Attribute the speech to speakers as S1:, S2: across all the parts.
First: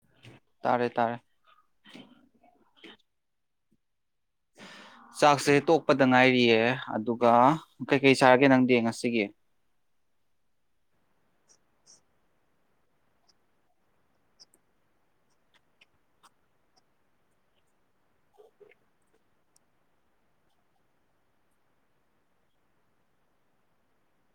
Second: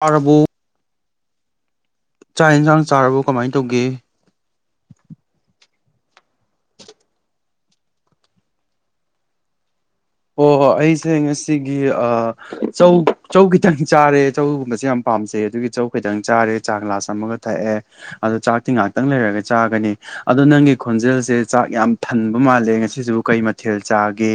S1: ꯆꯥꯔꯕꯣ
S2: ꯇꯥꯔꯦ ꯇꯔꯦ
S1: ꯆꯥꯛ ꯌꯦꯟꯁꯥꯡ ꯆꯥꯔꯕ ꯀꯃꯥꯏꯅ ꯇꯧꯒꯦ
S2: ꯆꯥꯛꯁꯦ ꯇꯣꯛꯄꯗ ꯉꯥꯏꯔꯤꯌꯦ ꯑꯗꯨꯒ ꯀꯩꯀꯩ ꯁꯔꯒꯦ ꯅꯪꯗꯤ ꯉꯁꯤꯒꯤ
S1: ꯑꯣ ꯍꯣꯏ ꯑꯩꯁꯦ ꯉꯁꯤꯒꯤ ꯆꯧ ꯆꯧ ꯈꯤꯇꯪ ꯆꯥꯔꯦ ꯆꯧꯒꯨꯝꯕꯁꯦ ꯌꯥꯝ ꯄꯥꯝꯁꯦ ꯑꯗꯨꯒꯤ ꯏꯆꯧ ꯈꯤꯇꯪ ꯆꯥꯔꯦ ꯆꯥꯛ ꯒ꯭ꯂꯥꯁ ꯑꯃꯒ ꯊꯛꯑꯦ ꯑꯣ ꯆꯥꯛꯇꯤ ꯉꯥꯛꯇꯪ ꯂꯩꯔꯒ ꯆꯥꯒꯅꯤ ꯑꯗꯣ ꯅꯪꯒꯤ ꯈꯣꯟꯖꯦꯜꯁꯦ ꯆꯥꯛ ꯌꯥꯝ ꯊꯟꯕ ꯃꯥꯜꯂꯦ ꯉꯁꯤꯁꯨ ꯀꯩ ꯃꯊꯦꯜ ꯆꯥꯒꯦ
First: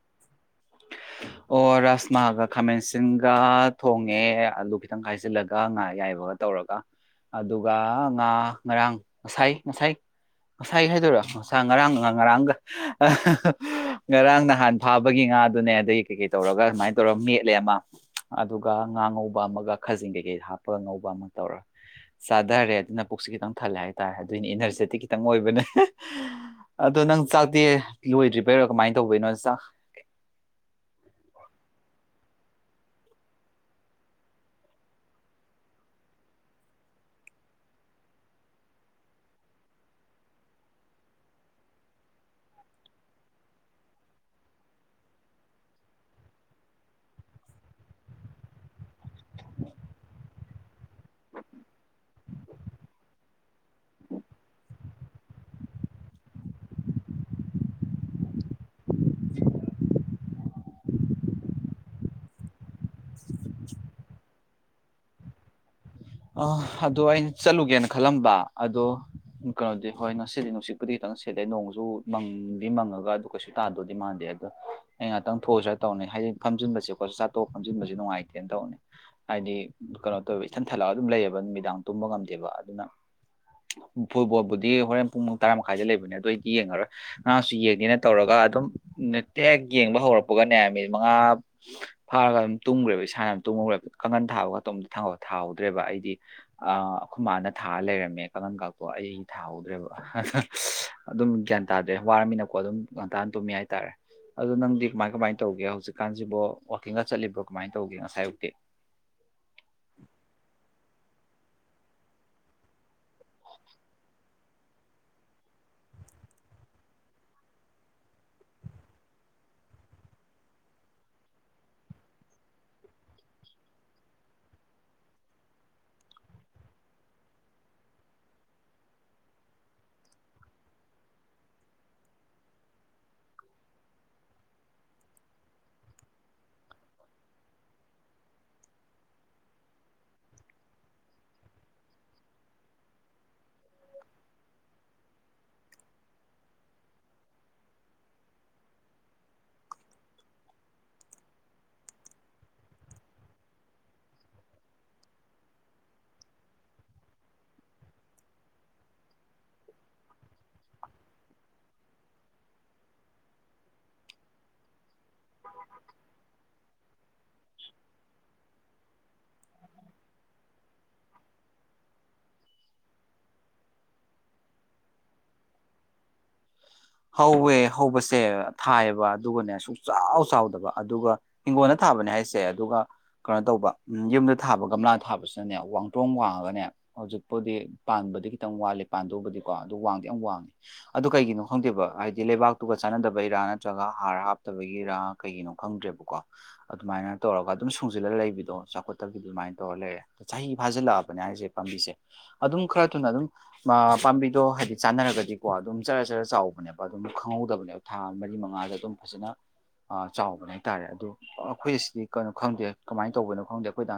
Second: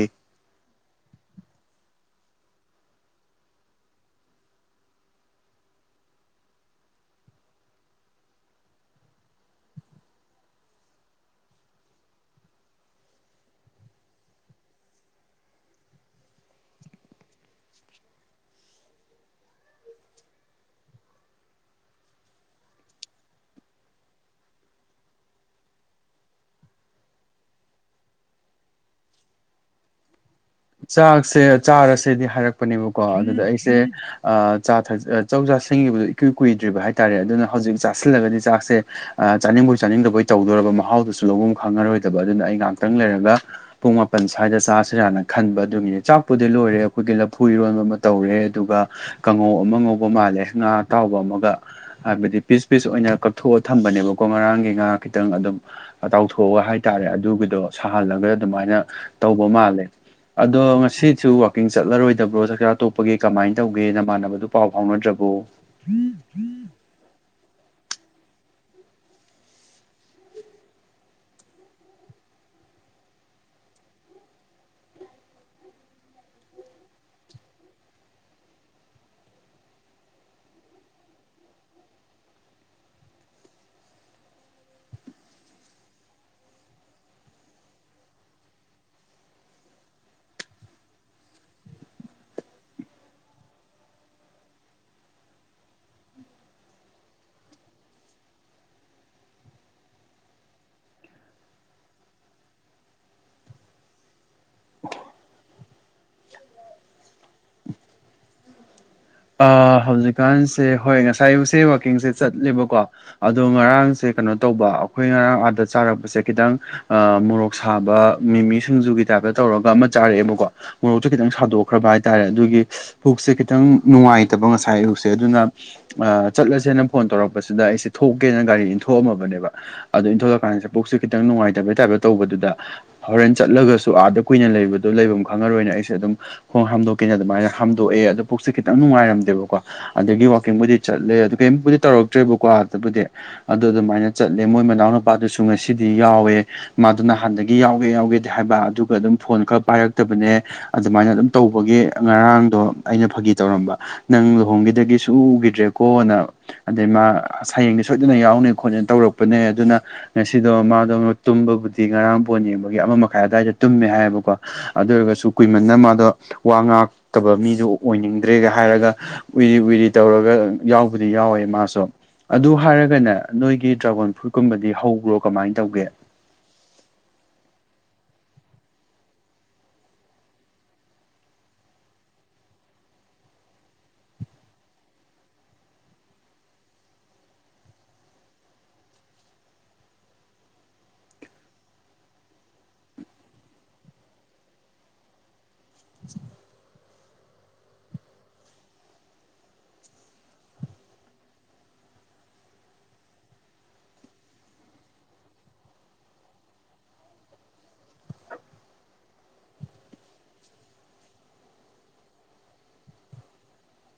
S2: ꯑꯣ ꯔꯥꯁꯃꯥꯒ ꯈꯥꯃꯦꯟꯁꯤꯟꯒ ꯊꯣꯡꯉꯦ ꯑꯂꯨ ꯈꯤꯇꯪ ꯈꯥꯏꯖꯤꯜꯂꯒ ꯉꯥ ꯌꯥꯏꯕꯒ ꯇꯧꯔꯒ ꯑꯗꯨꯒ ꯉꯥ ꯉꯔꯥꯡ ꯉꯁꯥꯏ ꯉꯁꯥꯏ ꯉꯁꯥꯏꯒꯤ ꯍꯥꯏꯗꯣꯏꯔꯣ ꯉꯁꯥ ꯉꯔꯥꯡ ꯉꯔꯥꯡꯒ ꯉꯔꯥꯡ ꯅꯍꯥꯟ ꯐꯥꯕꯒꯤ ꯉ ꯅꯥꯗꯨꯅꯦ ꯑꯗꯒꯤ ꯀꯩ ꯀꯩ ꯇꯧꯔꯒ ꯁꯨꯃꯥꯏꯅ ꯇꯧꯔꯒ ꯃꯦꯠꯂꯦ ꯑꯃ ꯑꯗꯨꯒ ꯉꯥ ꯉꯧꯕ ꯑꯃꯒ ꯈꯥꯖꯤꯡ ꯀꯩꯀꯩ ꯍꯥꯞꯄꯒ ꯉꯧꯕ ꯑꯃ ꯇꯧꯔꯦ ꯆꯥꯊꯔꯦ ꯑꯗꯨꯅ ꯄꯨꯛꯁꯦ ꯈꯤꯇꯪ ꯊꯜꯂꯦ ꯍꯥꯏꯇꯥꯔꯦ ꯑꯗꯨꯏꯅꯤ ꯏꯅꯔꯖꯦꯇꯤ ꯈꯤꯇꯪ ꯑꯣꯏꯕꯅꯦ ꯑꯗꯣ ꯅꯪ ꯆꯥꯛꯇꯦ ꯂꯣꯏꯗ꯭ꯔꯤꯕꯩꯔꯣ ꯀꯃꯥꯏꯅ ꯇꯧꯕꯅꯣ ꯆꯥꯛ
S1: ꯆꯥꯛꯁꯦ ꯆꯥꯔꯁꯦꯗꯤ ꯍꯥꯏꯔꯛꯄ ꯄꯅꯦꯕꯀꯣ ꯑꯗꯨꯗ ꯑꯩꯁꯦ ꯆꯧ ꯆꯥ ꯁꯤꯡꯉꯤꯕꯗꯣ ꯏꯀꯨꯏ ꯀꯨꯏꯗ꯭ꯔꯤꯕ ꯍꯥꯏꯇꯥꯔꯦ ꯑꯗꯨꯅ ꯍꯧꯖꯤ ꯍꯧꯖꯤꯛ ꯆꯥꯁꯤꯜꯂꯒꯗꯤ ꯆꯥꯛꯁꯦ ꯆꯥꯅꯤꯡꯕꯩ ꯆꯥꯅꯤꯡꯗꯕꯩ ꯇꯧꯗꯣꯔꯔꯕ ꯃꯍꯥꯎꯗꯨꯁꯨ ꯂꯧꯕ ꯈꯪꯉꯔꯣꯏꯗꯕ ꯑꯗꯨꯅ ꯑꯩꯅ ꯉꯥꯏꯍꯥꯛꯇꯪ ꯂꯩꯔꯒ ꯄꯨꯡ ꯃꯥꯄꯟ ꯁ꯭ꯋꯥꯏꯗ ꯆꯥꯁꯤꯔꯅ ꯈꯟꯕ ꯑꯗꯨꯒꯤꯅꯦ ꯆꯥꯛꯄꯨꯗꯤ ꯂꯣꯏꯔꯦ ꯑꯩꯈꯣꯏꯒꯤ ꯂꯐꯨ ꯏꯔꯣꯟꯕ ꯑꯃ ꯇꯧꯔꯦ ꯑꯗꯨꯒ ꯀꯥꯡꯉꯧ ꯑꯃ ꯉꯧꯕ ꯃꯥ ꯉꯥ ꯑꯇꯥꯎꯕ ꯑꯃꯒ ꯍꯥꯏꯕꯗꯤ ꯄꯤꯁ ꯄꯤꯁ ꯑꯣꯏꯅ ꯀꯛꯊꯣꯛꯑ ꯊꯝꯕꯅꯦꯕꯀꯣ ꯉꯔꯥꯡꯒꯤ ꯉꯥ ꯈꯤꯇꯪ ꯑꯗꯨꯝ ꯆꯥꯎꯥꯎꯊꯣꯛꯑꯒ ꯍꯥꯏꯇꯥꯔꯦ ꯑꯗꯨꯒꯤꯗꯣ ꯁꯥꯍꯜꯂꯒ ꯑꯗꯨꯃꯥꯏꯅ ꯇꯧꯕ ꯃꯥꯜꯂꯦ ꯑꯗꯣ ꯉꯁꯤꯁꯨ ꯋꯥꯛꯀꯤꯡ ꯆꯠꯂꯔꯣꯏꯗꯕ꯭ꯔꯣ ꯆꯥꯛꯆꯥ ꯇꯣꯞꯄꯒꯤ ꯀꯃꯥꯏꯅ ꯇꯧꯒꯦ ꯅꯃꯥꯟꯅꯕꯗꯨ ꯄꯥꯎ ꯐꯥꯎꯅꯗ꯭ꯔꯕꯣ ꯑꯣ
S2: ꯑ ꯑꯗꯨꯗꯣ ꯑꯩꯅ ꯆꯠꯂꯨꯒꯦꯅ ꯈꯜꯂꯝꯕ ꯑꯗꯣ ꯀꯩꯅꯣꯗꯤ ꯍꯣꯏ ꯅꯨꯡꯁꯤꯠꯂꯤ ꯅꯨꯡꯁꯤꯠꯄꯨꯗꯤ ꯈꯤꯇꯪ ꯁꯤꯠꯂꯦ ꯅꯣꯡꯁꯨ ꯃꯪꯗꯤ ꯃꯪ ꯀꯩ ꯇꯥꯗꯣꯗꯤ ꯃꯥꯟꯗꯦ ꯑ ꯑꯩ ꯉꯥꯛꯇꯪ ꯊꯣꯛꯁꯤꯔꯥ ꯇꯧꯅꯤ ꯍꯥꯏꯗꯤ ꯐꯝꯖꯤꯟꯕꯦ ꯆꯊꯣꯛ ꯐꯝꯟꯕ ꯅꯨꯡꯉꯥꯏꯇꯦ ꯇꯩꯅꯤ ꯍꯥꯏꯗꯤ ꯀꯩꯅꯣ ꯇꯧ ꯟ ꯊꯠꯂꯛꯒ ꯑꯗꯨꯝ ꯂꯩꯌꯦꯕ ꯅꯨꯃꯤꯗꯥꯡ ꯇꯨꯝꯕ ꯉꯝꯗꯦꯕ ꯑꯗꯨꯅ ꯐꯨꯠꯕꯣꯜꯕꯨꯗꯤ ꯍꯣꯔꯦꯟ ꯄꯨꯡ ꯇꯔꯥ ꯃꯈꯥꯏꯗ ꯂꯩꯕꯅꯦ ꯑꯗꯨ ꯑꯩꯗꯤ ꯌꯦꯡꯉꯔꯣꯏ ꯉꯥꯁꯨ ꯌꯦꯡꯒꯦꯅ ꯇꯧꯔꯒ ꯑꯗꯨꯝ ꯇꯦꯛ ꯌꯦꯡꯕ ꯍꯧꯔꯛꯄꯒꯅꯦ ꯃꯤ ꯃꯉꯥ ꯐꯥꯔꯒ ꯑꯗꯨꯝ ꯇꯨꯝꯈ꯭ꯔꯦꯕ ꯏꯁꯥꯅ ꯇ ꯀ ꯀꯥꯡꯒꯟ ꯊꯥꯕꯒꯣꯝ ꯊꯦ ꯭ꯔꯦꯕ ꯑꯩꯗꯤ ꯑ ꯈꯨ ꯃꯥꯅ ꯊꯥꯔ ꯂꯩꯔꯝꯃꯦ ꯀꯥꯡꯉꯟ ꯀꯇꯣ ꯑꯩ ꯊꯥꯍꯧꯗ꯭ꯔꯦꯕ ꯑ ꯑꯗꯨꯝ ꯒ꯭ꯌꯥꯟ ꯇꯥꯗ꯭ꯔꯦ ꯋꯥꯔꯃꯤꯅꯀꯣ ꯑꯗꯨꯝ ꯒ꯭ꯌꯥꯟ ꯇꯥꯅ ꯇꯨꯝꯃꯤ ꯍꯥꯏꯇꯥꯔꯦ ꯑꯗ ꯅꯪꯗꯤ ꯀꯃꯥꯏ ꯀꯃꯥꯏꯅ ꯇꯧꯒꯦ ꯍꯧꯖꯤꯛꯀꯥꯟꯁꯤꯕꯣ ꯋꯥꯋꯀꯤꯡꯒ ꯆꯠꯂꯤꯕ꯭ꯔꯣ ꯀꯃꯥꯏꯅ ꯇꯧꯒꯦ ꯉꯁꯥꯏ ꯍꯧꯛꯇꯤ
S1: ꯑ ꯍꯧꯖꯤꯛꯀꯥꯟꯁꯦ ꯍꯣꯏ ꯉꯁꯥꯏꯁꯦ ꯋꯥꯛꯀꯤꯡꯁꯦ ꯆꯠꯂꯤꯦꯕꯀꯣ ꯑꯗꯣ ꯉꯔꯥꯡꯁꯦ ꯀꯩꯅꯣ ꯇꯧꯕ ꯑꯩꯈꯣꯏ ꯉꯔꯥꯡ ꯑꯥꯗ ꯆꯥꯔꯛꯄꯁꯦ ꯈꯤꯇꯪ ꯃꯣꯔꯣꯛ ꯁꯥꯕ ꯃꯤꯃꯤꯁꯤꯡꯖꯨ ꯈꯤꯇꯪ ꯞ ꯇꯧꯔꯒ ꯑꯃ ꯆꯥꯔꯛꯑꯦꯕꯀꯣ ꯃꯣꯔꯣꯛꯁꯦ ꯈꯤꯇꯪ ꯁꯥꯗꯣꯛꯈ꯭ꯔꯕ ꯍꯥꯏꯇꯥꯔꯦ ꯑꯗꯨꯒꯤ ꯄꯨꯛꯁꯦ ꯈꯤꯇꯪ ꯅꯨꯡꯉꯥꯏꯇꯕ ꯉꯁꯥꯏ ꯑꯌꯨꯁꯦ ꯑꯗꯨꯅ ꯆꯠꯂꯁꯦꯅ ꯐꯣꯟ ꯇꯧꯔꯛꯄꯁꯤꯗ ꯑꯩꯁꯦ ꯊꯣꯛꯀꯦꯅ ꯒꯥꯔꯤꯅꯤ ꯏꯟꯊꯣꯛꯑꯝꯃꯕꯅꯦꯕ ꯑꯗꯣ ꯏꯟꯊꯣꯛꯂꯛꯑꯀꯥꯟꯗꯁꯦ ꯄꯨꯛꯁꯦ ꯈꯤꯇꯪ ꯅꯨꯡꯉꯥꯏꯇꯕꯩ ꯇꯥꯏꯞꯇ ꯇꯧꯕꯗꯨꯗ ꯍꯣꯔꯦꯟ ꯆꯠꯂꯒꯁꯨ ꯁꯨ ꯑꯥꯗ ꯀꯨꯏꯅ ꯂꯩꯕꯗꯣ ꯂꯩꯐꯝ ꯈꯪꯉꯔꯣꯏꯅ ꯑꯩꯁꯦ ꯑꯗꯨꯝ ꯈꯣꯡ ꯍꯥꯝꯗꯣꯛꯀꯦꯅ ꯑꯗꯨꯃꯥꯏꯅ ꯍꯥꯝꯗꯣꯛꯑꯦ ꯑꯗꯨ ꯁꯦ ꯈꯤꯇꯪ ꯅꯨꯡꯉꯥꯏꯔꯝꯗꯦꯕꯀꯣ ꯑꯗꯒꯤ ꯋꯥꯋꯥꯛꯀꯤꯡꯕꯨꯗꯤ ꯆꯠꯂꯦ ꯑꯗꯨ ꯀꯩꯝꯕꯨꯗꯤ ꯇꯧꯔꯛꯇ꯭ꯔꯦꯕꯀꯣ ꯍꯥꯛꯛꯇꯕꯨꯗꯤ ꯑꯗꯨ ꯑꯗꯨꯃꯥꯏꯅ ꯆꯠꯂꯦ ꯃꯣꯏ ꯃꯅꯥꯎ ꯅꯨꯨꯄꯥꯗꯨꯁꯨ ꯉꯁꯤꯗꯤ ꯌꯥꯎꯋꯦ ꯃꯥꯗꯨ ꯅꯍꯥꯟꯗꯒꯤ ꯌꯥꯎꯒꯦ ꯌꯥꯎꯒꯦꯗꯤ ꯍꯥꯏ ꯑꯗꯨꯒ ꯑꯗꯨꯝ ꯐꯣꯟ ꯈ ꯄꯥꯏꯔꯛꯇꯕꯅꯦ ꯑꯗꯨꯃꯥꯏꯅ ꯑꯗꯨꯝ ꯇꯧꯕꯒꯤ ꯉꯔꯥꯡꯗꯣ ꯑꯩꯅ ꯐꯥ ꯇꯧꯔꯝꯕ ꯅꯪ ꯂꯨꯍꯣꯡꯒꯤꯗꯒꯤ ꯁꯨꯈꯤꯗ꯭ꯔꯦꯀꯣꯅ ꯑꯗꯩ ꯃꯥ ꯁꯌꯦꯡꯗ ꯁꯣꯏꯗꯅ ꯌꯥꯎ ꯅ ꯈꯣꯠꯅ ꯇꯧꯔꯛꯄꯅꯦ ꯑꯗꯨꯅ ꯉꯁꯤꯗꯣ ꯃꯥꯗꯣ ꯇꯨꯝꯕꯕꯨꯗꯤ ꯉꯔꯥꯡ ꯄꯣꯟ ꯌꯦꯡꯕꯒꯤ ꯑꯃ ꯃꯈ ꯨꯝꯃꯦ ꯍꯥꯏꯕꯀꯣ ꯑꯗꯨ ꯑꯣꯏꯔ ꯀꯨ ꯋꯥ ꯉꯇꯕ ꯃꯤ ꯑꯣꯏꯅꯤꯡ ꯇ꯭ꯔꯦꯒ ꯍꯥꯏꯔꯒ ꯎꯏꯔꯤ ꯎꯏꯔꯤ ꯇꯧꯔꯒ ꯌꯥꯎꯕꯗꯤ ꯌꯥꯎꯋꯦ ꯃꯥꯁꯨ ꯑꯗꯨ ꯍꯥꯏꯔꯒꯅ ꯅꯣꯏꯒꯤ ꯗ꯭ꯔꯥꯒꯣꯟ ꯐ꯭ꯔꯨꯏꯠꯀꯨꯝꯕꯗꯤ ꯍꯧꯕ꯭ꯔꯣ ꯀꯃꯥꯏꯅ ꯇꯧꯒꯦ
S2: ꯍꯧꯋꯦ ꯍꯧꯕꯁꯦ ꯊꯥꯏꯑꯕ ꯑꯗꯨꯒꯅꯦ ꯁꯨꯡꯛꯆꯥꯎ ꯆꯥꯎꯗꯕ ꯑꯗꯨꯒ ꯍꯤꯡꯒꯣꯜꯅ ꯊꯥꯕꯅꯦ ꯍꯥꯏꯁꯦ ꯑꯗꯨꯒ ꯀꯩꯅꯣ ꯇꯧꯕ ꯎ ꯌꯨꯝꯗ ꯊꯥꯕ ꯒꯝꯂꯥꯗ ꯊꯥꯕꯁꯤꯅꯅꯦ ꯋꯥꯡꯇꯣꯡ ꯋꯥꯡꯉꯒꯅꯦ ꯍꯧꯖꯤꯛꯄꯨꯗꯤ ꯈꯤꯇꯪ ꯋꯥꯂꯦ ꯄꯥꯟꯗꯧꯕꯗꯤꯣ ꯑ ꯋꯥꯡꯗꯤ ꯌꯥꯝ ꯋꯥꯡꯉꯤ ꯑꯣ ꯀꯩꯒꯤꯅꯣ ꯈꯪꯗꯦꯕ ꯍꯥꯏꯗꯤ ꯂꯩꯕꯥꯛꯇꯨꯒ ꯆꯥꯟꯅꯗꯕꯒꯤꯔꯥ ꯅꯠꯇ꯭ꯔꯒ ꯍꯥꯔ ꯍꯥꯞꯇꯕꯒꯤꯔꯥ ꯀꯩꯒꯤꯅꯣ ꯈꯪꯗ꯭ꯔꯦꯕꯀꯣ ꯑꯗꯨ ꯑꯗꯨꯃꯥꯏꯅ ꯇꯧꯔꯒ ꯑꯗꯨꯝ ꯁꯨꯡꯁꯤꯜꯂꯒ ꯂꯩꯕꯤꯗꯣ ꯆꯥꯎꯈꯠꯇꯕꯒꯤ ꯑꯗꯨꯃꯥꯏꯅ ꯇꯧꯔ ꯂꯩꯔꯦ ꯑ ꯆꯍꯤ ꯐꯥꯖꯤꯜꯂꯛꯑꯕꯅꯦ ꯍꯥꯏꯁꯦ ꯄꯝꯕꯤꯁꯦ ꯑꯗꯨꯝ ꯈꯔ ꯊꯨꯅ ꯑꯗꯨꯝ ꯄꯥꯝꯕꯤꯗꯣ ꯍꯥꯏꯗꯤ ꯆꯥꯟꯅꯔꯒꯗꯤꯀꯣ ꯑꯗꯨꯝ ꯆꯔ ꯆꯔ ꯆꯥꯎꯕꯅꯦꯕ ꯑꯗꯨꯝ ꯈꯪꯍꯧꯗꯕꯅꯦꯕ ꯊꯥ ꯃꯔꯤ ꯃꯉꯥꯗ ꯑꯗꯨꯝ ꯐꯖꯅ ꯆꯥꯎꯕꯅꯦ ꯍꯥꯏꯇꯥꯔꯦ ꯑꯗꯨꯗꯣ ꯑꯩꯈꯣꯏ ꯑꯁꯤꯗꯤ ꯀꯩꯅꯣ ꯈꯪꯗꯦ ꯀꯃꯥꯏꯅ ꯇꯧꯕꯅꯣ ꯈꯪꯗꯦ ꯑꯩꯈꯣꯏꯗ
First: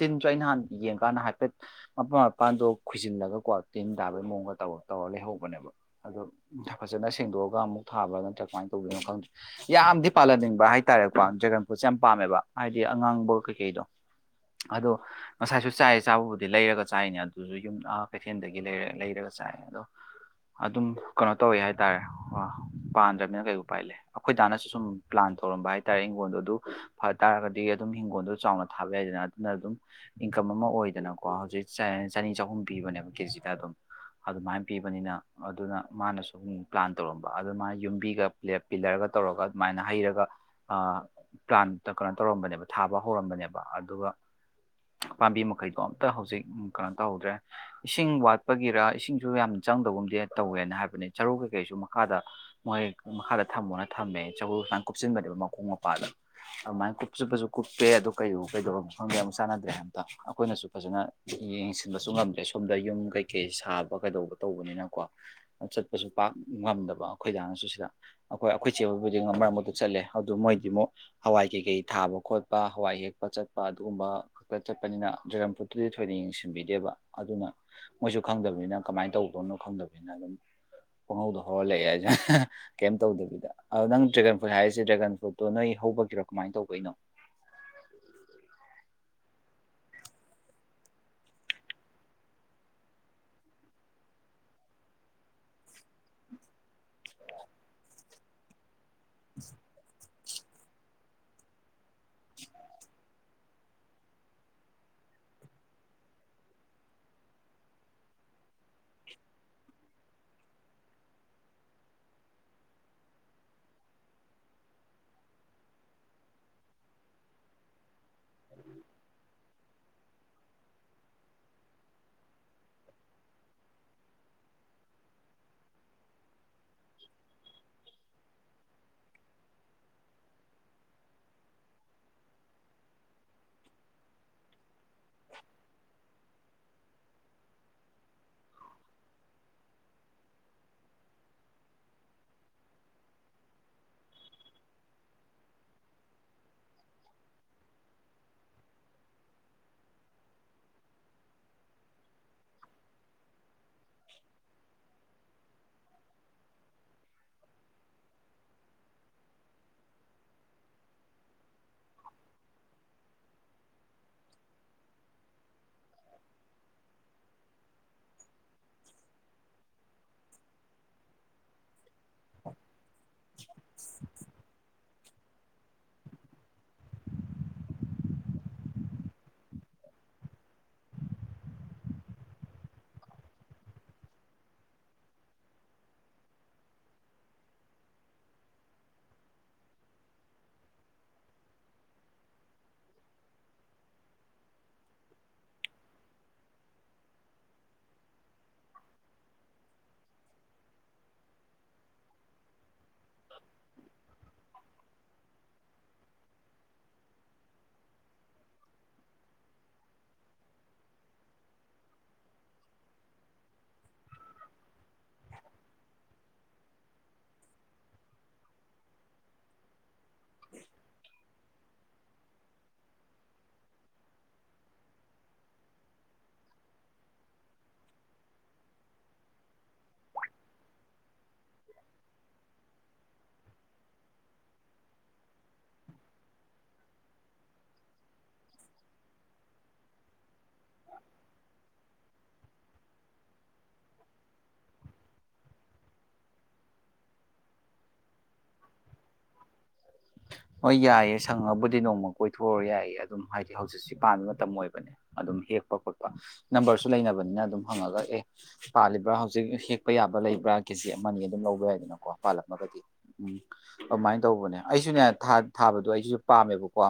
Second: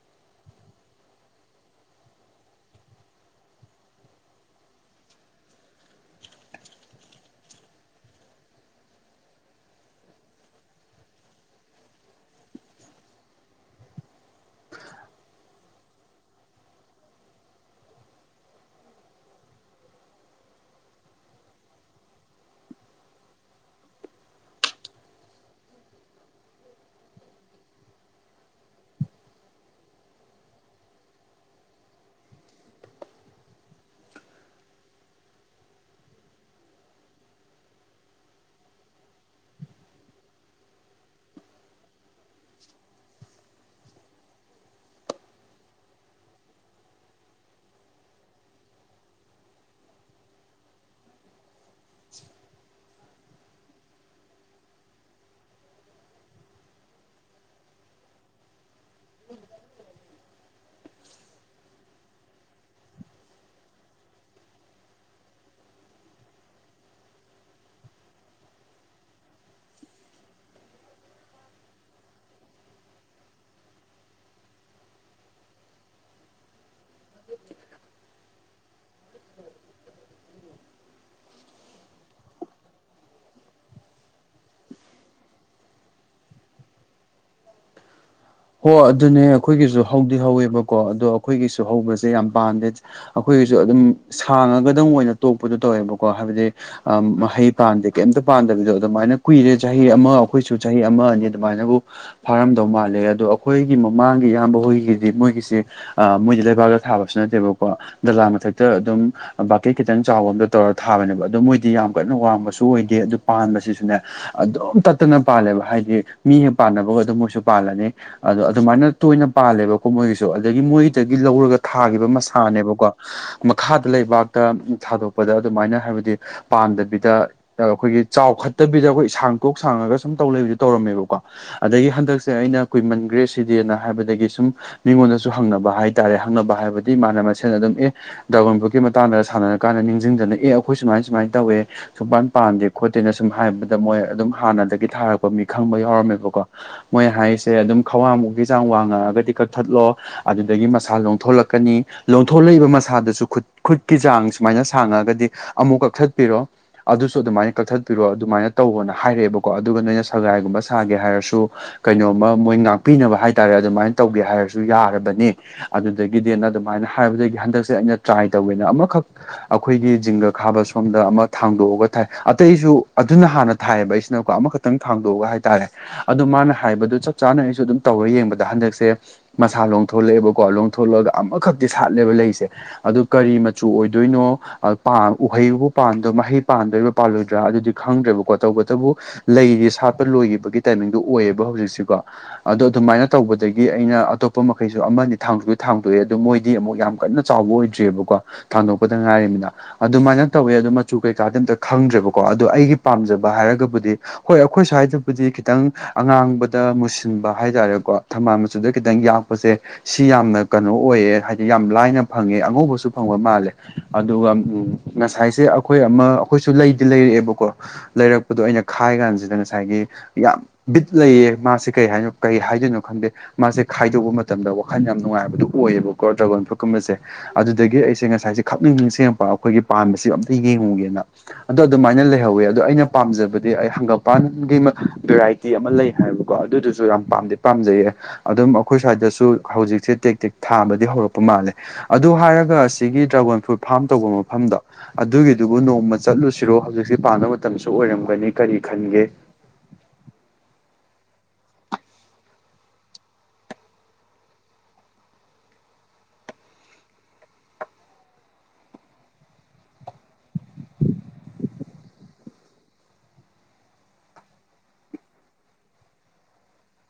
S2: ꯍꯤꯟ ꯑ ꯅꯍꯥꯟ ꯌꯦꯡꯀꯥꯟꯗ ꯍꯥꯏꯐꯦꯠ ꯃꯄꯥꯟ ꯃꯄꯥꯟꯗꯣ ꯈꯣꯏꯖꯤꯜꯂꯒꯀꯣ ꯇꯤꯟ ꯇꯥꯕꯒꯤ ꯃꯑꯣꯡꯗ ꯇꯧꯔ ꯇꯧꯔꯂꯦ ꯍꯧꯕꯅꯦꯕ ꯑꯗꯣ ꯐꯖꯅ ꯁꯦꯡꯗꯣꯛꯑꯒ ꯑꯃꯨꯛ ꯊꯥꯕ꯭ꯔꯥ ꯅꯠꯇ꯭ꯔꯥ ꯀꯃꯥꯏꯅ ꯇꯧꯗꯣꯏꯅꯣ ꯈꯪꯗꯦ ꯌꯥꯝꯗꯤ ꯄꯥꯜꯍꯟꯅꯤꯡꯕ ꯍꯥꯏꯇꯥꯔꯦ ꯖꯒꯟ ꯐꯨꯠꯁꯦ ꯌꯥꯝ ꯄꯥꯝꯃꯦꯕ ꯍꯥꯏꯗꯤ ꯑꯉꯥꯡꯕ ꯀꯩꯀꯩꯗꯣ ꯑꯗꯣ ꯉꯁꯥꯏꯁꯨ ꯆꯥꯏ ꯆꯥꯕꯕꯨꯗꯤ ꯂꯩꯔꯒ ꯆꯥꯏꯅꯦ ꯑꯗꯨꯁꯨ ꯌꯨꯝ ꯀꯩꯊꯦꯜꯗꯒꯤ ꯂꯩꯔ ꯂꯩꯔꯒ ꯑꯗꯣ ꯑꯗꯨꯝ ꯀꯩꯅꯣ ꯇꯧꯋꯤ ꯍꯥꯏꯇꯥꯔꯦ ꯑꯣ ꯄꯥꯟꯗ꯭ꯔꯕꯅꯤꯅ ꯀꯩꯒꯨꯝ ꯄꯥꯏ ꯂꯩ ꯑꯩꯈꯣꯏ ꯇꯥꯅꯁꯨ ꯁꯨꯝ ꯄ꯭ꯂꯥꯟ ꯇꯧꯔꯝꯕ ꯍꯥꯏꯇꯥꯔꯦ ꯍꯤꯡꯒꯣꯜꯗꯣ ꯑꯗꯨ ꯐ ꯇꯥꯔꯒꯗꯤ ꯑꯗꯨꯝ ꯍꯤꯡꯒꯣꯜꯗꯣ ꯆꯥꯎꯅ ꯊꯥꯕ ꯌꯥꯏꯗꯅ ꯑꯗꯨꯅ ꯑꯗꯨꯝ ꯏꯟꯀꯝ ꯑꯃ ꯑꯣꯏꯗꯅ ꯀꯣ ꯍꯧꯖꯤꯛ ꯆꯅꯤ ꯆꯍꯨꯝ ꯄꯤꯕꯅꯦꯕ ꯀꯦꯖꯤꯗ ꯑꯗꯨꯝ ꯑꯗꯨꯃꯥꯏꯅ ꯄꯤꯕꯅꯤꯅ ꯑꯗꯨꯅ ꯃꯥꯅ ꯁꯨꯝ ꯄ꯭ꯂꯥꯟ ꯇꯧꯔꯝꯕ ꯑꯗꯨ ꯃꯥꯅ ꯌꯨꯝꯕꯤꯒ ꯄꯤꯂꯔꯒ ꯇꯧꯔꯒ ꯑꯗꯨꯃꯥꯏꯅ ꯍꯩꯔꯒ ꯄ꯭ꯂꯥꯟ ꯀꯩꯅꯣ ꯇꯧꯔꯝꯕꯅꯦꯕ ꯊꯥꯕ ꯍꯧꯔꯝꯕꯅꯦꯕ ꯑꯗꯨꯒ ꯄꯥꯝꯕꯤ ꯃꯈꯩꯗꯣ ꯑꯝꯇ ꯍꯧꯖꯤꯛ ꯀꯩꯅꯣ ꯇꯧꯍꯧꯗ꯭ꯔꯦ ꯏꯁꯤꯡ ꯋꯥꯠꯄꯒꯤꯔ ꯏꯁꯤꯡꯁꯨ ꯌꯥꯝ ꯆꯪꯗꯒꯨꯝꯗꯤ ꯇꯧꯋꯦꯅ ꯍꯥꯏꯕꯅꯤ ꯆꯔꯨ ꯀꯩꯀꯩꯁꯨ ꯃꯈꯥꯗ ꯃꯣꯏ ꯃꯈꯥꯗ ꯊꯝꯃꯣꯅ ꯊꯝꯃꯦ ꯆꯒꯨ ꯁꯨꯃꯥꯏꯅ ꯀꯨꯞꯁꯤꯟꯕꯅꯦꯕ ꯃꯈꯣꯡ ꯃꯄꯥꯗ ꯑꯗꯨꯃꯥꯏꯅ ꯀꯨꯞꯁꯤꯟꯄꯁꯨ ꯀꯨꯞꯇꯦ ꯑꯗꯨꯣ ꯀꯩꯣꯀꯩꯗꯧꯕ ꯃꯐꯝꯒ ꯌꯥꯝꯨꯛ ꯆꯥꯟꯅꯗ꯭ꯔꯦ ꯑꯝꯇ ꯑꯩꯈꯣꯏꯅꯁꯨ ꯐꯖꯅ ꯌꯦꯡꯁꯤꯟꯕꯁꯨ ꯉꯝꯗ꯭ꯔꯦ ꯁꯣꯝꯗ ꯌꯨꯝ ꯀꯩꯀꯩ ꯁꯥꯕ ꯀꯩꯗꯧꯕ ꯇꯧꯕꯅꯤꯅꯀꯣ ꯆꯠꯄꯁꯨ ꯄꯥꯛ ꯉꯝꯗꯕ ꯑꯩꯈꯣꯏꯗꯥꯅꯁꯨ ꯁꯤꯗ ꯑꯩꯈꯣꯏ ꯑꯩꯈꯣꯏ ꯆꯦꯕꯕꯨꯗꯤ ꯃꯔꯝ ꯃꯔ ꯆꯠꯂꯦ ꯑꯗꯨ ꯃꯣꯏꯗꯤ ꯃꯨꯛ ꯍꯋꯥꯏ ꯀꯩꯀꯩ ꯊꯥꯕ ꯈꯣꯠꯄ ꯍꯋꯥꯏ ꯍꯦꯛꯄ ꯆꯠꯄ ꯑꯗꯨꯒꯨꯝꯕ ꯈꯛꯇ ꯆꯠꯄꯅꯤꯅ ꯗ ꯐꯨꯠꯇꯨꯗꯤ ꯊꯣꯏꯅ ꯌꯦꯡꯁꯤꯟꯕꯤꯗꯦꯕ ꯑꯗꯨꯅ ꯃꯣꯏꯁꯨ ꯈꯪꯗꯕꯅꯤꯅ ꯀꯃꯥꯏꯅ ꯇꯧꯗꯣꯏꯅꯣ ꯈꯪꯗꯕꯅꯤꯅ ꯑꯗꯨꯝ
S1: ꯎ
S2: ꯄꯨꯡꯍꯧꯗꯣ ꯍꯧꯔꯂꯛꯑꯦ ꯍꯥꯏꯁꯦ ꯀꯩꯝ ꯇꯧꯗꯕꯤꯗ ꯑꯗ ꯅꯪ ꯗ꯭ꯔꯦꯒꯟ ꯐ꯭ꯔꯨꯠ ꯍꯥꯏꯔꯤꯁꯦ ꯗ꯭ꯔꯦꯒꯟ ꯐ꯭ꯔꯨꯠꯇꯣ ꯅꯣꯏ ꯍꯧꯕ ꯔꯥ ꯀꯃꯥꯏꯅ ꯇꯧꯕꯩꯅꯣ
S1: [unintelligible] ꯍꯣ ꯑꯗꯨꯅꯦ ꯑꯩꯈꯣꯏꯒꯤꯁꯨ ꯍꯧꯗꯤ ꯍꯧꯋꯦꯕꯀꯣ ꯑꯗꯣ ꯑꯩꯈꯣꯏꯒꯤꯁꯨ ꯍꯧꯕꯁꯦ ꯌꯥꯝ ꯄꯥꯝꯗꯦ ꯑꯩꯈꯣꯏ ꯑꯩꯈꯣꯏꯒꯤꯁꯨ ꯑꯗꯨꯝ ꯁꯥꯡꯉꯒꯗꯪ ꯑꯣꯏꯅ ꯇꯣꯛꯄꯗꯣ ꯇꯧꯋꯦꯕꯀꯣ ꯍꯥꯏꯕꯗꯤ ꯃꯍꯩ ꯄꯥꯟꯗꯦ ꯀꯩꯝꯇ ꯄꯥꯟꯗꯕꯤꯗꯣ ꯑꯗꯨꯃꯥꯏꯅ ꯀꯨꯏꯔꯦ ꯆꯍꯤ ꯑꯃ ꯑꯩꯈꯣꯏꯁꯨ ꯆꯍꯤ ꯑꯃ ꯑꯅꯤ ꯑꯗꯨꯃꯥꯏꯅꯕꯨ ꯐꯥꯔꯝꯗꯧ ꯃꯥꯜꯂꯦ ꯑꯗꯣ ꯑꯩꯈꯣꯏꯒꯤ ꯃꯃꯥꯡꯒꯤ ꯏꯌꯥꯝꯕ ꯍꯨꯣꯏꯒꯤꯗꯤ ꯃꯣꯏꯒꯤꯁ ꯃꯣꯏꯗꯤ ꯂꯩꯕꯥꯛꯇ ꯊꯥꯕꯁꯨ ꯅꯠꯇꯦꯕꯀꯣ ꯃꯊꯛꯇ ꯑꯗꯨꯝ ꯕꯥꯀꯦꯠ ꯈꯤꯇꯪ ꯆꯥꯎꯕ ꯑ ꯑꯃꯗ ꯇꯧꯔꯒ ꯊꯥꯕꯅꯦꯕ ꯑꯗꯨꯣ ꯃꯣꯏꯗꯤ ꯌꯥꯝ ꯀꯟꯅ ꯋꯥꯡꯕꯁꯨ ꯑꯣꯏꯗꯦ ꯄꯥꯟꯕꯁꯤꯁꯨꯅꯦ ꯑꯗꯨꯝ ꯇꯠꯇꯅ ꯄꯥꯜꯂꯦꯕ ꯍꯥꯏꯗꯤ ꯃꯤ ꯍꯦꯛ ꯄꯥꯟꯅꯕꯒ ꯑꯗꯨꯝ ꯃꯣꯏꯁꯨ ꯄꯥꯜꯂꯅꯤ ꯑꯗꯣ ꯑꯗꯨꯃꯥꯏꯅ ꯇꯣꯏꯅ ꯄꯥꯜꯂꯦꯕꯀꯣ ꯃꯣꯏꯒꯤꯁꯨ ꯑꯗꯨꯗꯒꯤ ꯃꯣꯏꯗꯒꯤ ꯂꯧꯔꯒ ꯊꯥꯈꯤꯕ ꯃꯁꯥꯅꯦꯕꯀꯣ ꯃꯈꯥꯗ ꯂꯩꯕꯥꯛꯇ ꯊꯥꯗꯣꯛꯄꯗ ꯑꯗꯨꯃꯥꯏꯅ ꯍꯥꯏꯕꯗꯤ ꯄꯥꯝꯗꯕꯤꯗ ꯑꯩꯈꯣꯏꯒꯤ ꯆꯥꯎꯈꯠꯇꯕꯤꯗ ꯑꯩꯈꯣꯏ ꯏꯁꯥꯡ ꯇꯣꯛ ꯁꯥꯡꯉꯒ ꯁꯨꯝ ꯇꯧ ꯂꯩ ꯇꯧꯔꯝꯃꯦꯕꯀꯣ ꯑꯗꯒꯤ ꯍꯟꯗꯛꯁꯦ ꯑꯩꯅ ꯀꯨꯏꯃꯟꯈ꯭ꯔꯦ ꯁꯤꯗꯦꯅ ꯍꯥꯏꯕꯗꯒꯤ ꯁꯨꯝ ꯃꯤꯉꯣꯟꯗꯁꯨ ꯍꯪꯅꯕ ꯍꯥꯏꯇꯥꯔꯦ ꯍꯪꯅꯕ ꯍꯥꯏꯕꯗꯤ ꯃꯥꯅ ꯃꯁꯦꯟ ꯑꯗꯨꯝ ꯑꯦ ꯗ꯭ꯔꯥꯒꯣꯟ ꯕꯨꯞꯀꯤ ꯃꯇꯥꯡꯗ ꯁꯥꯟꯅꯔꯀꯥꯟꯗ ꯅꯤꯡꯁꯤꯡꯗꯅ ꯑꯦ ꯑꯩꯈꯣꯏ ꯁꯨꯃꯥꯏꯅ ꯁꯨꯃꯥꯏꯅ ꯇꯧꯋꯦ ꯁꯨꯄꯥꯟ ꯄꯥꯟꯗꯦ ꯈꯣꯠꯇꯦꯅ ꯁꯨꯝ ꯍꯥꯏꯕꯗ ꯃꯣꯏ ꯑꯗꯨꯝ ꯍꯥꯟꯅꯗꯒꯤ ꯊꯥꯔꯛꯄ ꯃꯤ ꯈꯪꯕ ꯌꯥꯎꯔꯝꯃꯦꯕꯀꯣ ꯃꯣꯏ ꯍꯥꯏꯔꯤꯁ ꯑꯗꯨꯝ ꯈ꯭ꯋꯥꯡꯃꯨꯛ ꯆꯥꯡ ꯋꯥꯡꯉꯛꯑꯒ ꯀꯛꯊꯠꯂꯣ ꯑꯗꯨꯗꯒꯤ ꯃꯁꯥꯊꯣꯛꯂꯛꯀꯅꯤꯊ ꯂꯛꯏꯕ ꯃꯁꯥꯗꯁꯨ ꯈꯨꯠ ꯈꯨꯠꯀꯤ ꯆꯥꯡ ꯁꯨꯃꯥꯏꯅ ꯁꯥꯡꯉꯒꯗꯤ ꯑꯃꯨꯛ ꯀꯛꯊꯠꯄꯤꯔꯣ ꯑꯗꯨꯁꯨ ꯑꯗꯨꯃꯥꯏꯅ ꯀꯛꯊꯠꯄꯤꯔꯣ ꯑꯗꯨꯃꯥꯏꯅ ꯇꯧꯋꯣꯅ ꯍꯥꯏꯔꯛꯑꯦꯕꯥꯀꯣ ꯑꯗꯨꯒ ꯅꯣꯏꯅ ꯁꯒꯥꯏꯒꯨꯝꯕ ꯁꯥꯒꯦ ꯍꯥꯏꯔꯁꯨ ꯀꯩꯅꯣꯝꯃ ꯃꯣꯏ ꯉꯥꯛꯄꯤꯅꯕ ꯍꯥꯏꯇꯥꯔꯦ ꯑꯗꯨꯃꯥꯏꯅ ꯇꯧꯒꯦ ꯍꯥꯏꯔꯁꯨ ꯌꯥꯔꯕꯅꯤ ꯑꯗꯨꯗꯒꯤꯗꯤꯅ ꯑꯗꯨꯃꯥꯏꯅ ꯍꯥꯏꯕꯗꯒꯤ ꯍꯟꯗꯛꯁꯦ ꯑꯩꯅ ꯇ꯭ꯔꯥꯏ ꯇꯧꯒꯦꯅ ꯑꯃꯈꯛ ꯑꯩꯈꯣꯏꯒꯤ ꯖꯤꯡꯒ ꯈꯥꯕ ꯁꯣꯝꯗ ꯑꯃ ꯊꯥꯡꯗꯣꯛꯑꯒ ꯊꯥꯏ ꯑꯇꯩꯁꯨ ꯑꯗꯨꯅ ꯍꯥꯟꯅ ꯊꯥꯏꯌꯦꯕ ꯑꯩꯁꯤꯅꯀꯣ ꯑꯃꯈꯛꯇꯪ ꯊꯥꯡꯗꯣꯛꯑꯒ ꯍꯥꯏꯇꯥꯔꯦ ꯑꯗꯨ ꯃꯥꯅ ꯍꯥꯏꯕꯗꯨ ꯆꯠ ꯆꯞ ꯆꯥꯅ ꯑꯩꯁꯨ ꯑꯗꯨꯝ ꯇꯧꯔꯒ ꯌꯦꯡꯕꯗ ꯍꯟꯗꯛꯁꯦ ꯃꯁꯥ ꯂꯣꯡꯊꯣꯛꯂꯛꯑꯦꯕꯀꯣ ꯂꯣꯡꯊꯣꯛꯂꯛꯑꯒ ꯑꯃꯈꯛꯇꯤ ꯁꯥꯠꯂꯦꯕ ꯂꯩꯁꯦ ꯑꯗꯨ ꯀꯔꯤ ꯃꯆꯨ ꯑꯣꯏꯗꯣꯏꯅꯣ ꯎꯍꯩꯕꯨ ꯄꯥꯟꯗꯣꯏ ꯃꯍꯩ ꯄꯥꯟꯗꯣꯏꯕ ꯄꯥꯟꯂꯣꯏꯗꯣꯏꯕ ꯂꯣꯏꯗ꯭ꯔꯥ ꯑꯗꯨꯗꯤ ꯈꯪꯗ꯭ꯔꯦꯕꯀꯣ ꯇꯧꯕꯇꯕꯨ ꯂꯩꯗꯤ ꯁꯥꯠꯄ ꯂꯣꯏꯈꯤꯕꯒꯤ ꯇꯥꯏꯃꯤꯡꯗꯣ ꯑꯣꯏꯌꯦꯕ ꯍꯧꯖꯤꯛꯁꯦꯀꯣ ꯑꯗꯣ ꯑꯗꯨꯃꯥꯏꯅ ꯇꯧꯕꯗꯒꯤ ꯑꯩꯅ ꯑꯇꯣꯞꯄ ꯃꯈꯩꯁꯨ ꯑꯃꯅꯤ ꯊꯥꯡꯁꯨ ꯊꯥꯡꯗꯣꯛꯑꯦ ꯑꯗꯣ ꯃꯣꯏꯗꯤ ꯑꯃꯨꯛ ꯌꯥꯝ ꯀꯟꯅ ꯌꯥꯝ ꯀꯟꯅ ꯆꯥꯎꯕ ꯑꯣꯏꯗ꯭ꯔꯤꯌꯦꯕꯀꯣ ꯊꯥꯡꯗꯣꯛꯄꯗ ꯉꯥꯏꯔꯤꯃꯤꯅ ꯑꯗꯨꯃꯥꯏꯅ ꯇꯧꯋꯦ ꯑꯗꯣ ꯃꯆꯨ ꯀꯩꯀꯥꯗꯤ ꯑꯝꯇ ꯈꯪꯗ꯭ꯔꯦꯕ ꯑꯗꯣ ꯑꯩꯒꯤ ꯄꯥꯝꯖꯕ ꯍꯥꯏꯔꯒꯕꯨꯗꯤ ꯍꯣꯏ ꯑꯩꯈꯣꯏ ꯁ꯭ꯋꯥꯏꯗꯕꯨꯗꯤ ꯈꯤꯇꯪ ꯑꯉꯥꯡꯕꯗ ꯃꯨꯁꯤꯟꯕ ꯍꯥꯏꯇꯥꯔꯦꯀꯣ ꯊꯝꯕꯥꯜ ꯃꯆꯨꯗ ꯈꯤꯇꯪ ꯌꯥꯛꯄꯁꯦ ꯁꯤ ꯌꯥꯝꯅ ꯀꯩꯅꯣ ꯑꯣꯏꯌꯦ ꯍꯥꯏꯗꯤ ꯌꯥꯝ ꯂꯥꯏꯅ ꯐꯪꯉꯦ ꯑꯉꯧꯕꯁꯨ ꯐꯪꯕ ꯃꯥꯜꯂꯦ ꯑꯗꯨꯒ ꯉꯁꯥꯏꯁꯦ ꯑꯩꯈꯣꯏ ꯑꯃ ꯑꯩꯈꯣꯏꯁꯨ ꯂꯩꯗꯤ ꯂꯩ ꯂꯩꯔꯛꯑꯦꯕꯀꯣ ꯂꯩꯔꯛꯄꯗꯣ ꯑꯩꯅ ꯈꯥꯏ ꯀꯥꯟꯁꯤꯗ ꯉꯁꯥꯏꯒꯤ ꯌꯥꯝ ꯕꯤꯠ ꯂꯩꯌꯦ ꯃꯥꯁꯦ ꯀꯩ ꯍꯥꯏꯅꯣ ꯀꯩ ꯍꯥꯏꯗꯣꯏꯅꯣ ꯈꯪꯗꯦ ꯃꯥꯁꯦ ꯈꯥꯏꯗꯣꯛꯄ ꯃꯇꯝꯗ ꯋꯥꯈꯜ ꯌꯥꯝ ꯅꯨꯡꯉꯥꯏꯕꯗꯣ ꯑꯣꯏꯌꯦꯕꯀꯣ ꯗ꯭ꯔꯒꯟ ꯐ꯭ꯔꯨꯠꯀꯨꯝꯅ ꯑꯗꯨꯗꯒꯤ ꯑꯩꯁꯦ ꯉꯁꯥꯏꯁꯦ ꯈꯪꯅꯤꯡ ꯅꯤꯡꯁꯤꯡꯉꯛꯄ ꯑꯩꯈꯣꯏꯒꯤ ꯄꯥꯟꯕꯁꯦ ꯑꯝꯇ ꯌꯦꯡꯉꯨꯒꯦꯅ ꯑꯗꯣ ꯑꯗꯨꯃꯥꯏꯅ ꯂꯩꯍꯧꯋꯦ ꯑꯗꯣ ꯑꯩꯅ ꯄꯥꯝꯖꯕꯗꯤ ꯑꯩ ꯍꯪꯒꯞꯄꯥꯟꯒꯤ ꯚꯦꯔꯥꯏꯇꯤ ꯑꯃ ꯂꯩ ꯍꯥꯏꯕꯀꯣ ꯑꯗꯨꯗꯨꯁꯨ ꯌꯥꯝ ꯄꯥꯝꯗꯤ ꯄꯥꯝꯖꯩꯌꯦ ꯑꯗꯨꯝ ꯑꯩꯈꯣꯏ ꯁ꯭ꯋꯥꯏꯗꯁꯨ ꯍꯧꯖꯤꯛꯁꯦ ꯇꯦꯛ ꯇꯦꯛ ꯊꯥꯕꯗꯤ ꯍꯧꯔꯛꯄ ꯃꯥꯜꯂꯦ ꯑꯗꯨ ꯍꯥꯏꯔꯒ ꯑꯁꯤꯒꯤ ꯗ꯭ꯔꯥꯒꯣꯟ ꯐ꯭ꯔꯨꯠ ꯐꯥꯔꯝ ꯇꯧꯕ ꯃꯐꯝꯗꯣ ꯑꯗꯨꯒꯤꯗꯨꯕꯨ ꯅꯣꯡꯃ ꯆꯠꯂꯨꯁꯤꯔꯣ ꯍꯧꯖꯤꯛꯁꯦ ꯄꯥꯟꯕ ꯃꯇꯝꯁꯨ ꯑꯣꯏꯔꯝꯒꯅꯤ ꯀꯔꯤ ꯈꯟꯒꯦ
S2: ꯍꯣꯏ ꯌꯥꯏꯌꯦ ꯁꯪꯉꯥꯕꯨꯗꯤ ꯅꯣꯡꯃ ꯀꯣꯏꯊꯣꯛꯎ ꯌꯥꯏꯌꯦ ꯑꯗꯨꯝ ꯍꯥꯏꯗꯤ ꯍꯧꯖꯤꯛꯁꯤ ꯄꯥꯟꯕ ꯃꯇꯝ ꯑꯣꯏꯕꯅꯦ ꯑꯗꯨꯝ ꯍꯦꯛ ꯍꯦꯛꯄ ꯈꯣꯠꯄ ꯅꯝꯕꯔꯁꯨ ꯂꯩꯅꯕꯅꯤꯅ ꯑꯗꯨꯝ ꯍꯪꯉꯥꯒ ꯑꯦ ꯄꯥꯜꯂꯤꯕ꯭ꯔꯥ ꯍꯧꯖꯤꯛ ꯍꯦꯛꯄ ꯌꯥꯕ ꯂꯩꯕ꯭ꯔ ꯀꯦꯖꯤ ꯑꯃꯅꯤ ꯑꯗꯨꯝ ꯂꯧꯕ ꯌꯥꯏꯗꯅꯀꯣ ꯄꯥꯜꯂꯝꯃꯒꯗꯤ ꯎꯝ ꯑꯗꯨꯃꯥꯏꯅ ꯇꯧꯕꯅꯦ ꯑꯩꯁꯨꯅꯦ ꯊꯥꯕꯗꯣ ꯑꯩꯁꯨ ꯄꯥꯝꯃꯦꯕꯀꯣ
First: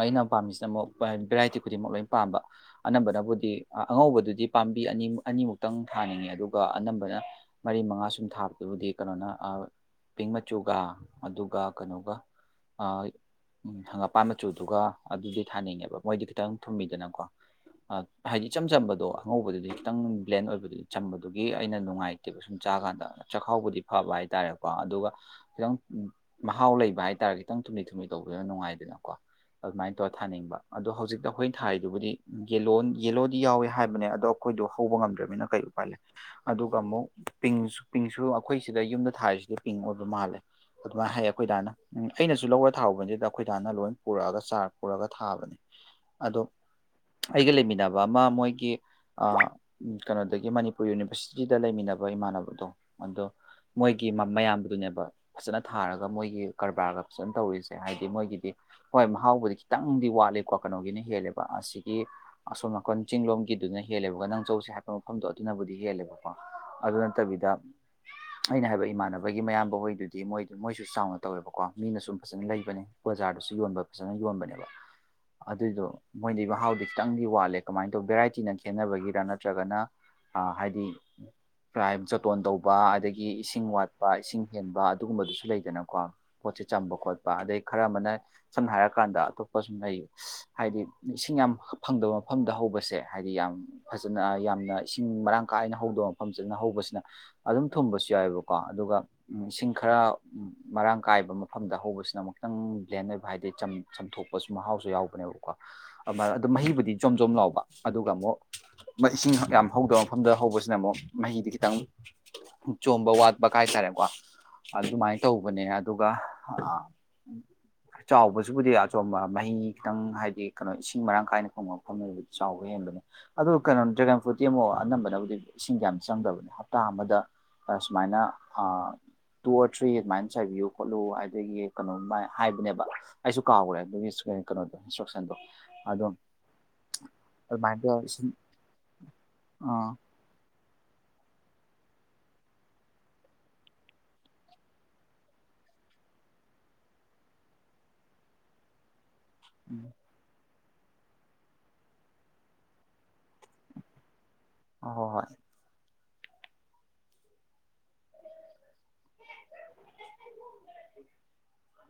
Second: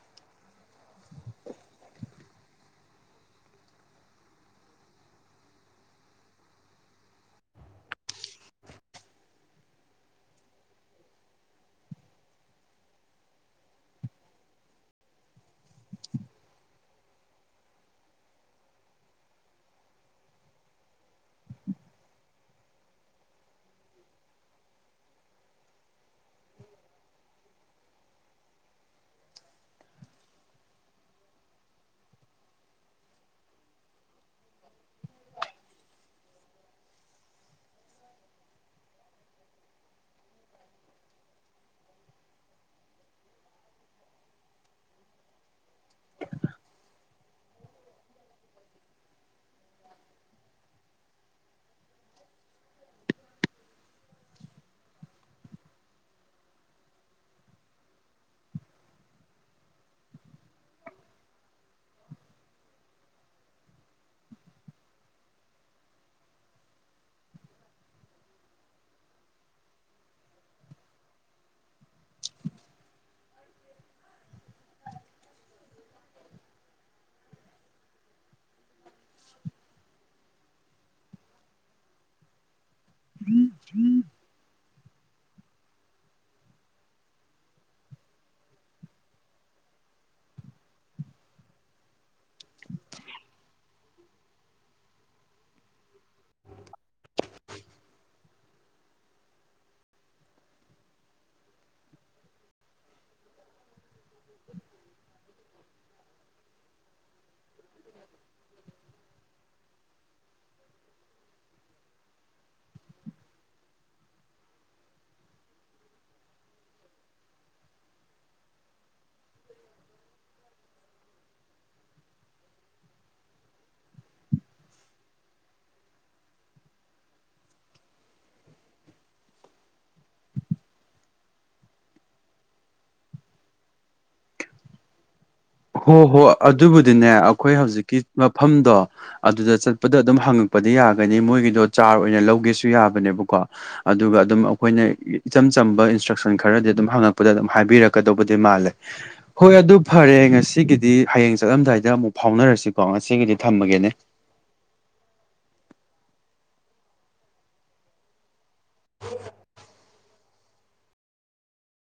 S2: ꯑꯩꯅ ꯄꯥꯝꯃꯤꯁꯤꯅ ꯑꯃꯨꯛ ꯚꯦꯔꯥꯏꯇꯤ ꯈꯨꯗꯤꯡꯃꯛ ꯂꯣꯏꯅ ꯄꯥꯝꯕ ꯑꯅꯝꯕꯅꯕꯨꯗꯤ ꯑꯉꯧꯕꯗꯨꯗꯤ ꯄꯥꯝꯗꯦ ꯄꯥꯝꯕꯤ ꯑꯅꯤ ꯑꯅꯤꯃꯨꯛꯇꯪ ꯊꯥꯅꯤꯡꯉꯦ ꯑꯗꯨꯒ ꯑꯅꯝꯕꯅ ꯃꯔꯤ ꯃꯉꯥ ꯁꯨꯝ ꯊꯥꯕꯗꯨꯕꯨꯗꯤ ꯀꯩꯅꯣꯅ ꯄꯤꯡ ꯃꯆꯨꯒ ꯑꯗꯨꯒ ꯀꯩꯅꯣꯒ ꯎꯝ ꯍꯪꯒꯥꯞꯄꯥꯟ ꯃꯆꯨꯗꯨꯒ ꯑꯗꯨꯗꯤ ꯊꯥꯅꯤꯡꯉꯦꯕ ꯃꯣꯏꯗꯤ ꯈꯤꯇꯪ ꯊꯨꯝꯃꯤꯗꯥꯅꯀꯣ ꯍꯥꯏꯗꯤ ꯏꯆꯝ ꯆꯝꯕꯗꯣ ꯑꯉꯧꯕꯗꯨꯗꯤ ꯈꯤꯇꯪ ꯕ꯭ꯂꯦꯟ ꯑꯣꯏꯕꯗꯨꯗꯤ ꯆꯝꯕꯗꯨꯒꯤ ꯑꯩꯅ ꯅꯨꯡꯉꯥꯏꯇꯦꯕ ꯆꯥꯀꯥꯟꯗ ꯆꯥꯛꯈꯥꯎꯕꯨꯗꯤ ꯐꯕ ꯍꯥꯏꯇꯥꯔꯦꯀꯣ ꯑꯗꯨꯒ ꯈꯤꯇꯪ ꯃꯍꯥꯎ ꯂꯩꯕ ꯍꯥꯏꯇꯥꯔꯗꯤ ꯈꯤꯇꯪ ꯊꯨꯝꯂꯤ ꯊꯨꯝꯂꯤ ꯇꯧꯕꯗꯨꯅ ꯅꯨꯡꯉꯥꯏꯗꯅꯀꯣ ꯑꯗꯨꯃꯥꯏꯅ ꯇꯧꯔ ꯊꯥꯅꯤꯡꯕ ꯑꯗꯣ ꯍꯧꯖꯤꯛꯇ ꯑꯩꯈꯣꯏꯅ ꯊꯥꯔꯤꯗꯨꯕꯨꯗꯤ ꯌꯦꯂꯣꯗꯤ ꯌꯥꯎꯋꯦ ꯍꯥꯏꯕꯅꯦ ꯑꯗꯣ ꯑꯩꯈꯣꯏ ꯑꯩꯈꯣꯏꯗꯣ ꯍꯧꯕ ꯉꯝꯗ꯭ꯔꯕꯅꯤꯅ ꯀꯔꯤ ꯎꯄꯥꯏ ꯂꯩ ꯑꯗꯨꯒ ꯑꯃꯨꯛ ꯄꯤꯡ ꯄꯤꯡꯁꯨ ꯑꯩꯈꯣꯏꯁꯤꯗ ꯌꯨꯝꯗ ꯊꯥꯔꯤꯁꯦ ꯄꯤꯡ ꯑꯣꯏꯕ ꯃꯥꯜꯂꯦ ꯑꯗꯨꯃꯥꯏꯅ ꯍꯥꯏꯌꯦ ꯑꯩꯈꯣꯏ ꯗꯥꯅ ꯎꯝ ꯑꯩꯅꯁꯨ ꯂꯧꯔ ꯊꯥꯍꯧꯕ ꯅꯠꯇꯦꯗ ꯑꯩꯈꯣꯏ ꯗꯥꯅ ꯂꯣꯏ ꯄꯨꯔꯛꯑꯒ ꯆꯥꯔ ꯄꯨꯔꯛꯑꯒ ꯊꯥꯕꯅꯦ ꯑꯗꯣ ꯑꯩꯒ ꯂꯩꯃꯤꯟꯅꯕ ꯑꯃ ꯃꯣꯏꯒꯤ ꯀꯩꯅꯣꯗꯒꯤ ꯃꯅꯤꯄꯨꯔ ꯌꯨꯅꯤꯚꯔꯁꯤꯇꯤꯗ ꯂꯩꯃꯤꯟꯅꯕ ꯏꯃꯥꯟꯅꯕꯗꯣ ꯑꯗꯣ ꯃꯣꯏꯒꯤ ꯃꯌꯥꯝꯕꯗꯨꯅꯦꯕ ꯐꯖꯅ ꯊꯥꯔꯒ ꯃꯣꯏꯒꯤ ꯀꯔꯕꯥꯔꯒ ꯐꯖꯅ ꯇꯧꯔꯤꯁꯦ ꯍꯥꯏꯗꯤ ꯃꯣꯏꯒꯤꯗꯤ ꯍꯣꯏ ꯃꯍꯥꯎꯕꯗꯤ ꯈꯤꯇꯪꯗꯤ ꯋꯥꯠꯂꯤꯀꯣ ꯀꯩꯅꯣꯒꯤꯅ ꯍꯦꯜꯂꯦꯕ ꯑꯁꯤꯒꯤ ꯑꯁꯣꯝ ꯅꯥꯀꯟ ꯆꯤꯡꯂꯣꯝꯒꯤꯗꯨꯅ ꯍꯦꯜꯂꯦꯕꯒ ꯅꯪ ꯆꯠꯂꯨꯁꯦ ꯍꯥꯏꯕ ꯃꯐꯝꯗꯣ ꯑꯗꯨꯅꯕꯨꯗꯤ ꯍꯦꯜꯂꯦꯕꯥꯀꯣ ꯑꯗꯨ ꯅꯠꯇꯕꯤꯗ ꯑꯩꯅ ꯍꯥꯏꯕ ꯏꯃꯥꯟꯅꯕꯒꯤ ꯃꯌꯥꯝꯕ ꯍꯣꯏꯗꯨꯗꯤ ꯃꯣꯏ ꯃꯣꯏꯁꯨ ꯆꯥꯎꯅ ꯇꯧꯋꯦꯕꯀꯣ ꯃꯤꯅ ꯁꯨ ꯐꯖꯅ ꯂꯩꯕꯅꯦ ꯕꯖꯥꯔꯗꯁꯨ ꯌꯣꯟꯕ ꯐꯖꯅ ꯌꯣꯟꯕꯅꯦꯕ ꯑꯗꯨꯏꯗꯣ ꯃꯣꯏꯗꯤ ꯃꯍꯥꯎꯗꯤ ꯈꯤꯇꯪꯗꯤ ꯋꯥꯠꯂꯦ ꯀꯃꯥꯏꯅ ꯇꯧꯕ ꯚꯦꯔꯥꯏꯇꯤꯅ ꯈꯦꯠꯅꯕꯒꯤꯔ ꯅꯠꯇ꯭ꯔꯒꯅ ꯑ ꯍꯥꯏꯗꯤ ꯀꯥꯏ ꯖꯣꯇꯣꯟ ꯇꯧꯕ ꯑꯗꯒꯤ ꯏꯁꯤꯡ ꯋꯥꯠꯄ ꯏꯁꯤꯡ ꯍꯦꯟꯕ ꯑꯗꯨꯒꯨꯝꯕꯗꯨꯁꯨ ꯂꯩꯗꯅꯀꯣ ꯄꯣꯠꯁꯦ ꯆꯝꯕ ꯈꯣꯠꯄ ꯑꯗꯩ ꯈꯔ ꯑꯃꯅ ꯁꯝꯅ ꯍꯥꯏꯔꯀꯥꯟꯗ ꯑꯇꯣꯞꯄ ꯁꯨꯝ ꯂꯩ ꯍꯥꯏꯗꯤ ꯏꯁꯤꯡ ꯌꯥꯝ ꯐꯪꯗꯕ ꯃꯐꯝꯗ ꯍꯧꯕꯁꯦ ꯍꯥꯏꯗꯤ ꯌꯥꯝ ꯐꯖꯅ ꯌꯥꯝꯅ ꯏꯁꯤꯡ ꯃꯔꯥꯡ ꯀꯥꯏꯅ ꯍꯧꯗꯕ ꯃꯐꯝ ꯁꯤꯅ ꯍꯧꯕꯁꯤꯅ ꯑꯗꯨꯝ ꯊꯨꯝꯕꯁꯨ ꯌꯥꯏꯑꯦꯕꯀꯣ ꯑꯗꯨꯒ ꯏꯁꯤꯡ ꯈꯔ ꯃꯔꯥꯡ ꯀꯥꯏꯕ ꯃꯐꯝꯗ ꯍꯧꯕꯁꯤꯅ ꯑꯃꯨꯛꯇꯪ ꯕ꯭ꯂꯦꯟ ꯑꯣꯏꯕ ꯍꯥꯏꯕꯗꯤ ꯆꯝꯕ ꯆꯝꯊꯣꯛꯄꯁꯨ ꯃꯍꯥꯎꯁꯨ ꯌꯥꯎꯕꯅꯦꯕ ꯑꯗꯨꯃꯅ ꯑꯗꯨ ꯃꯍꯤꯕꯨꯗꯤ ꯖꯣꯝ ꯖꯣꯝ ꯂꯥꯎꯕ ꯑꯗꯨꯒ ꯑꯃꯨꯛ ꯏꯁꯤꯡ ꯌꯥꯝ ꯍꯧꯗꯕ ꯃꯐꯝꯗ ꯍꯧꯕꯁꯤꯅ ꯑꯃꯨꯛ ꯃꯍꯤꯗꯤ ꯈꯤꯇꯪ ꯆꯣꯝꯕ ꯋꯥꯠꯄ ꯀꯥꯏꯇꯥꯔꯦꯀꯣ ꯑꯗꯨꯃꯥꯏꯅ ꯇꯧꯕꯅꯦ ꯑꯗꯨꯒ ꯆꯥꯎꯕꯁꯤꯕꯨꯗꯤ ꯑꯆꯣꯝꯕ ꯃꯍꯤ ꯈꯤꯇꯪ ꯍꯥꯏꯗꯤ ꯀꯩꯅꯣ ꯏꯁꯤꯡ ꯃꯔꯥꯡ ꯀꯥꯏꯅ ꯐꯪꯕ ꯃꯐꯝ ꯑꯣꯏꯕꯨꯗꯤ ꯆꯥꯎꯕ ꯍꯦꯟꯅ ꯑꯗꯨ ꯀꯩꯅꯣ ꯗ꯭ꯔꯦꯒꯟ ꯐ꯭ꯔꯨꯠꯇꯤ ꯑꯃꯨꯛ ꯑꯅꯝꯕꯅꯕꯨꯗꯤ ꯏꯁꯤꯡ ꯀ ꯌꯥꯝ ꯆꯪꯗꯕꯅꯦ ꯍꯞꯇꯥ ꯑꯃꯗ ꯁꯨꯃꯥꯏꯅ ꯇꯨꯋ ꯐ꯭ꯔꯤ ꯑꯗꯨꯃꯥꯏꯅ ꯆꯥꯏꯕꯤꯌꯨ ꯈꯣꯠꯂꯨ ꯑꯗꯒꯤ ꯀꯩꯅꯣꯝꯃ ꯍꯥꯏꯕꯅꯦꯕ ꯑꯩꯁꯨ ꯀꯥꯎꯈ꯭ꯔꯦ ꯑꯗꯨꯒꯤ ꯀꯩꯅꯣꯗꯣ ꯏꯟꯁꯇ꯭ꯔꯛꯁꯟꯗꯨ
S1: ꯍꯣ ꯍꯣ ꯑꯗꯨꯕꯨꯗꯤꯅꯦ ꯑꯩꯈꯣꯏ
S2: ꯑꯗꯨꯃꯥꯏꯅ
S1: ꯍꯧꯖꯤꯛꯀꯤ
S2: ꯏꯁꯤꯡ
S1: ꯃꯐꯝꯗꯣ ꯑꯗꯨꯗ
S2: ꯑꯥ
S1: ꯆꯠꯄꯗ ꯑꯗꯨꯝ ꯍꯪꯉꯛ ꯄꯗꯤ ꯌꯥꯒꯅꯤ ꯃꯣꯏꯒꯤꯗꯣ ꯆꯥꯔ ꯑꯣꯏꯅ ꯂꯧꯒꯦꯁꯨ ꯌꯥꯕꯅꯦꯕꯀꯣ ꯑꯗꯨꯒ ꯑꯗꯨꯝ ꯑꯩꯈꯣꯏꯅ ꯏꯆꯝ ꯆꯝꯕ ꯏꯟꯁꯇ꯭ꯔꯛꯁꯟ ꯈꯔꯗꯤ ꯑꯗꯨꯝ ꯍꯪꯉꯛꯄꯗ ꯑꯗꯨꯝ ꯍꯥꯏꯕꯤꯔꯛꯀꯗꯧꯕꯗꯤ ꯃꯥꯜꯂꯦ ꯍꯣꯏ ꯑꯗꯨ
S2: ꯎꯝ
S1: ꯐꯔꯦ ꯑꯩ ꯉꯁꯤ ꯁꯤꯒꯤꯗꯤ ꯍꯌꯦꯡ ꯆꯠꯂꯝꯗꯥꯏꯗ ꯑꯃꯨꯛ ꯐꯥꯎꯅꯔꯁꯤꯀꯣ ꯉꯁꯤꯒꯤꯗꯤ ꯊꯝꯃꯒꯦꯅꯦ
S2: ꯑ ꯍꯣꯏ
S1: ꯍ
S2: [unintelligible]